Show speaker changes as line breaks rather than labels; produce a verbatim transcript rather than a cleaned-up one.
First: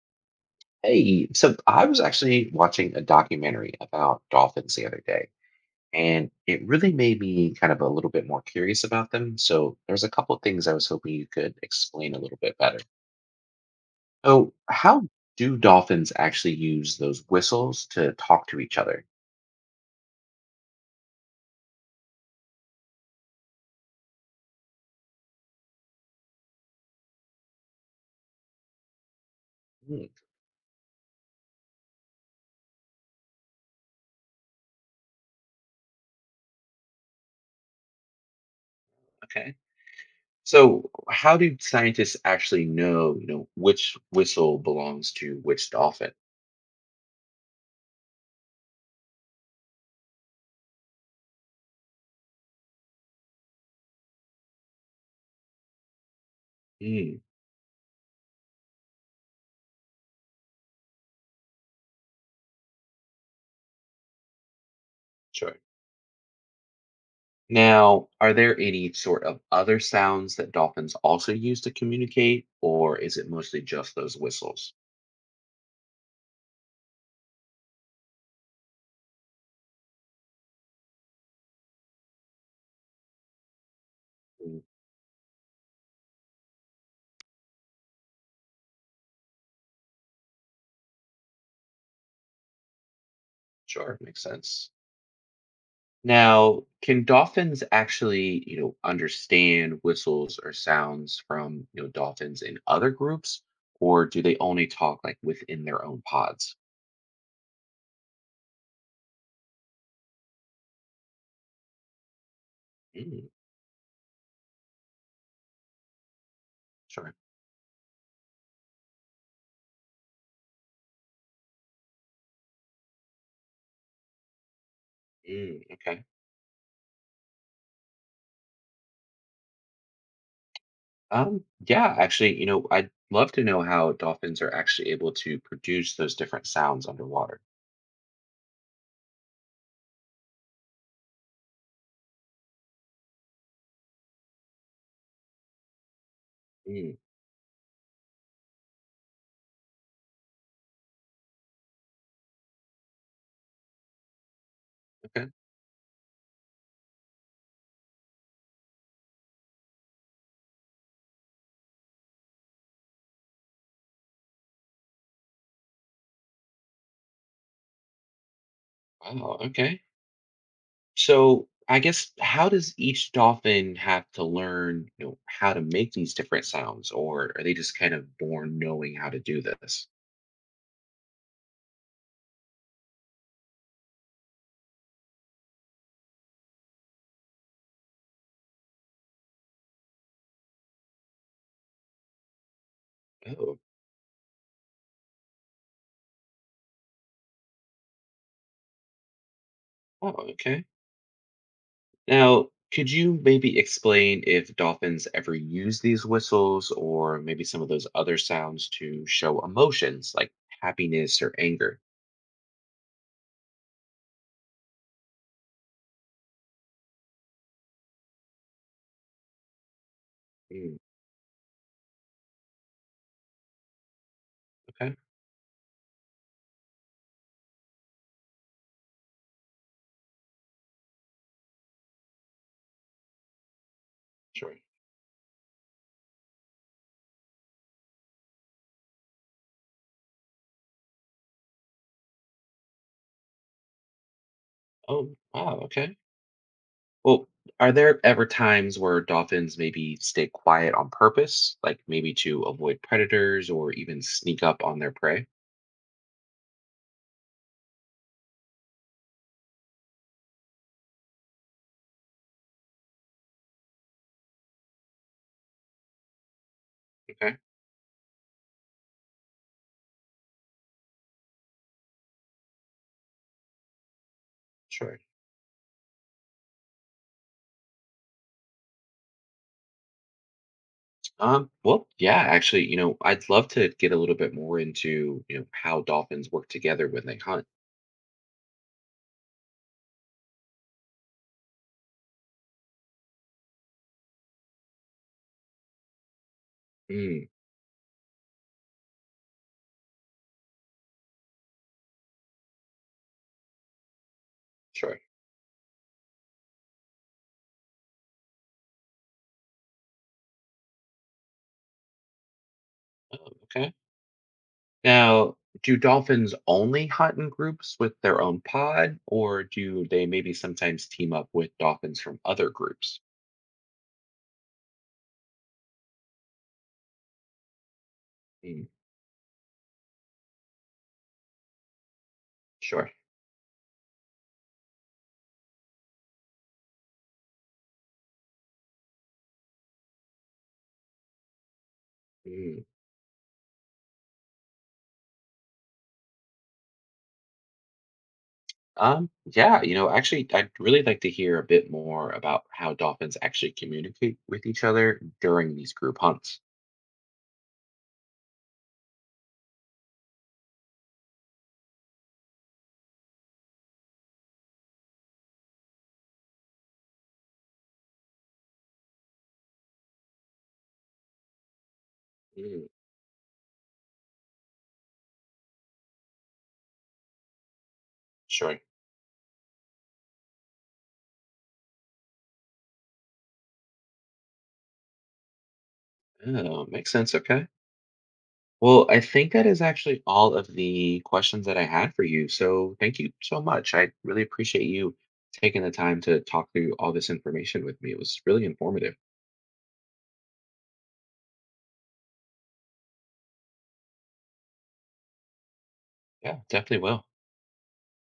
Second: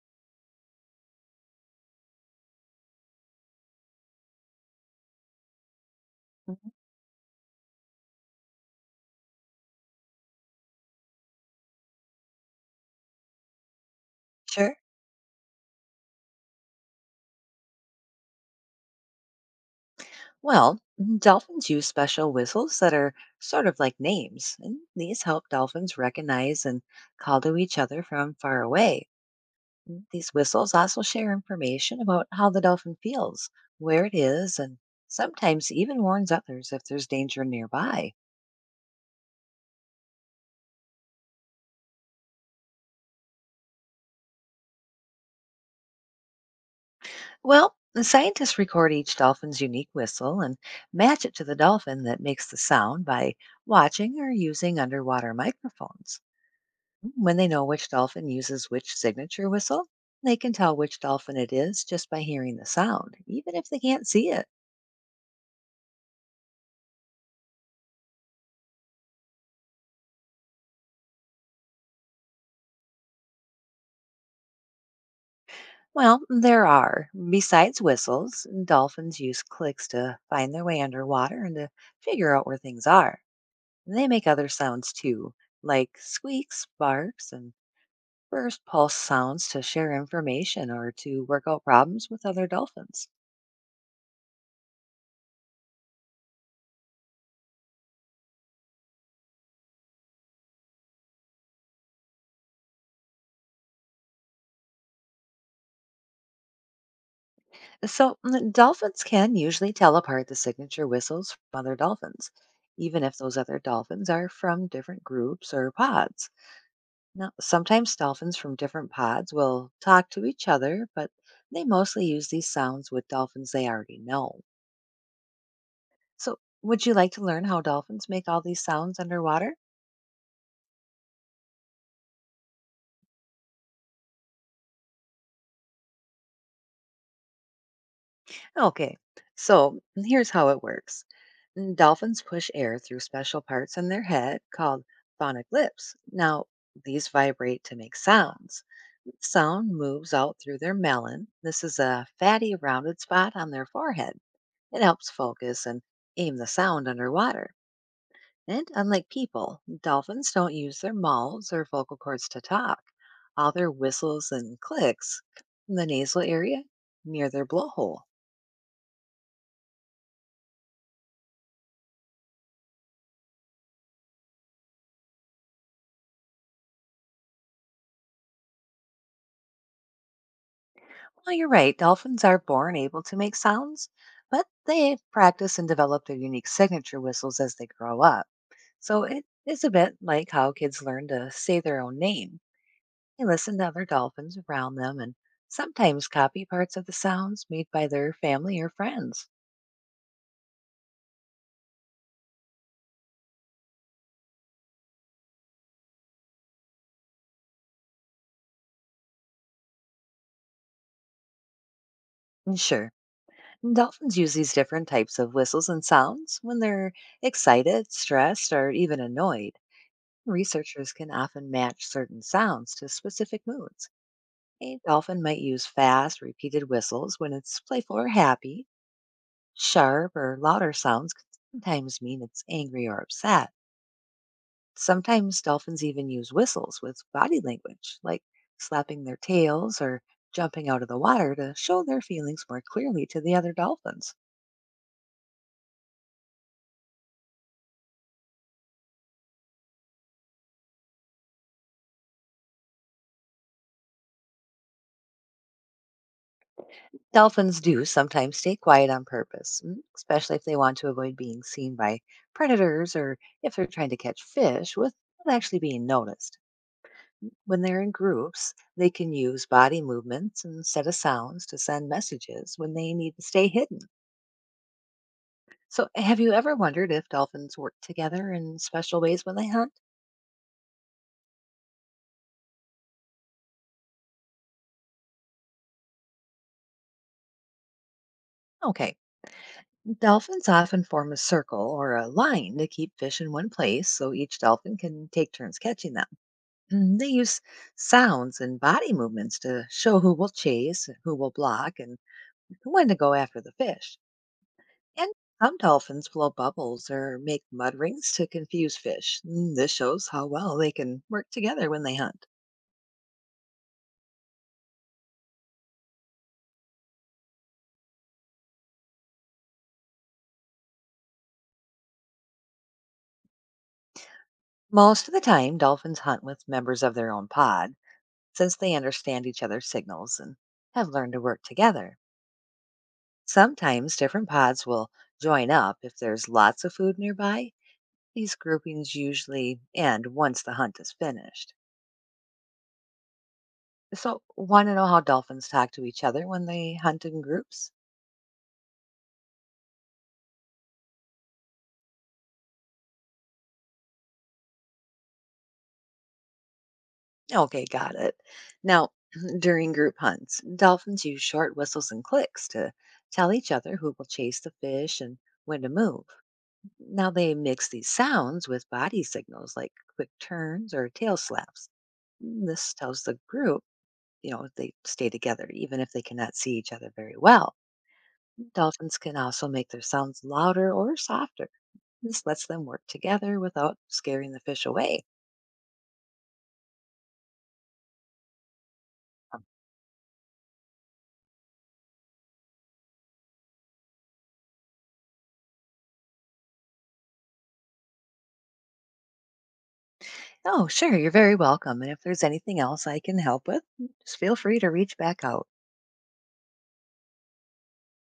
Hey, so I was actually watching a documentary about dolphins the other day, and it
Mhm.
really made me kind of a little bit more curious about them. So there's a couple of things I was hoping you could explain a little bit better. So
Sure.
how do dolphins actually use those whistles to talk to each other?
Well, mm, dolphins use special whistles that are sort of like names, and these help dolphins recognize and call to each other from far away. Mm,
Hmm,
These whistles also share information about how the dolphin feels, where it is, and sometimes even warns others if there's danger nearby.
okay. So how do scientists actually know, you know, which whistle belongs to which dolphin?
Well, the scientists record each dolphin's unique whistle and match it to the dolphin that makes the sound by watching or using underwater microphones.
Hmm,
When they know which dolphin uses which signature whistle, they can tell which dolphin it is just by hearing the sound, even if they can't see it.
sure. Now, are there any sort of other sounds that dolphins also use to communicate, or is it mostly just those whistles?
Well, there are, besides whistles, dolphins use clicks to find their way underwater and to figure out where things are. They make other
Mm,
sounds too, like squeaks, barks, and burst pulse sounds to share information or to work out problems with other dolphins.
sure, makes sense. Now, can dolphins actually, you know, understand whistles or sounds from, you know, dolphins in other groups, or do they only talk like within their own pods?
So mm, dolphins can usually tell apart the signature whistles from other dolphins, even if
Mm,
those other dolphins are from different groups or pods.
sure.
Now, sometimes dolphins from different pods will talk to each other, but they mostly use these sounds with dolphins they already know.
Mm, okay.
So, would you like to learn how dolphins make all these sounds underwater?
Um, yeah, actually, you know, I'd love to know how dolphins are actually able to produce those different sounds underwater.
Okay, so here's how it works. Mm, Dolphins push air through special parts in their head called phonic lips. Now,
Mm,
these vibrate to make sounds. Sound moves out through their melon. This is a fatty, rounded spot on their forehead. It helps
okay.
focus and aim the sound underwater. And unlike people, dolphins don't use their mouths or vocal cords to talk. All their whistles and clicks come from the nasal area near their blowhole.
Wow, okay. So I guess how does each dolphin have to learn, you know, how to make these different sounds, or are they just kind of born knowing how to do this?
Well, you're right. Dolphins are born able to make sounds, but they practice and develop their unique signature whistles as they grow up. So it is a bit like how kids learn to say their own name. They
Oh,
listen to other dolphins around them and sometimes copy parts of the sounds made by their family or friends.
oh, okay. Now, could you maybe explain if dolphins ever use these whistles or maybe some of those other sounds to show emotions like happiness or anger?
And Sure. and Dolphins use these different types of whistles and sounds when they're excited, stressed, or even annoyed.
Mm,
Researchers can often match certain sounds to specific moods. A
okay,
dolphin might use fast, repeated whistles when it's playful or happy. Sharp or louder sounds can sometimes mean it's angry or upset.
sure.
Sometimes dolphins even use whistles with body language, like slapping their tails or jumping out of the water to show their feelings more clearly to the other dolphins.
Oh, wow, okay. Well, are there ever times where dolphins maybe stay quiet on purpose, like maybe to avoid predators or even sneak up on their prey?
Dolphins do sometimes stay quiet on purpose, mm, especially if they want to avoid being seen by predators or if they're trying to catch fish without actually being noticed.
Okay,
When they're in groups, they can use body movements and set of sounds to send messages when they need to stay hidden.
sure.
So, have you ever wondered if dolphins work together in special ways when they hunt?
Um, well, yeah, actually, you know, I'd love to get a little bit more into, you know, how dolphins work together when they hunt.
Okay. Dolphins often form a circle or a line to keep fish in one place so each dolphin can take turns catching them. Mm, They
Mm,
use sounds and body movements to show who will chase, who will block, and when to go after the fish.
sure.
And some dolphins blow bubbles or make mud rings to confuse fish. Mm, This shows how well they can work together when they hunt.
Okay. Now, do dolphins only hunt in groups with their own pod, or do they maybe sometimes team up with dolphins from other groups?
Most of the time, dolphins hunt with members of their own pod since
Mm,
they understand each other's signals and have learned to work together.
sure.
Sometimes different pods will join up if there's lots of food nearby. These groupings usually end once the hunt is finished. So, want to know how dolphins talk to each other when they hunt in groups?
Um, yeah, you know, actually, I'd really like to hear a bit more about how dolphins actually communicate with each other during these group hunts.
Okay, got it. Now, during group hunts, dolphins use short whistles and clicks to tell each other who will chase the fish and when to move. Now, they mix these sounds with body signals like quick turns or tail slaps. Mm,
Mm,
This tells the group, you know, they stay together, even if they cannot see each other very well.
sure.
Dolphins can also make their sounds louder or softer. This lets them work together without scaring the fish away.
Oh, makes sense. Okay. Well, I think that is actually all of the questions that I had for you. So thank you so much. I really appreciate you taking the time to talk through all this information with me. It was really informative.
Oh, sure. You're very welcome. And if there's anything else I can help with, just feel free to reach back out.
Yeah, definitely will.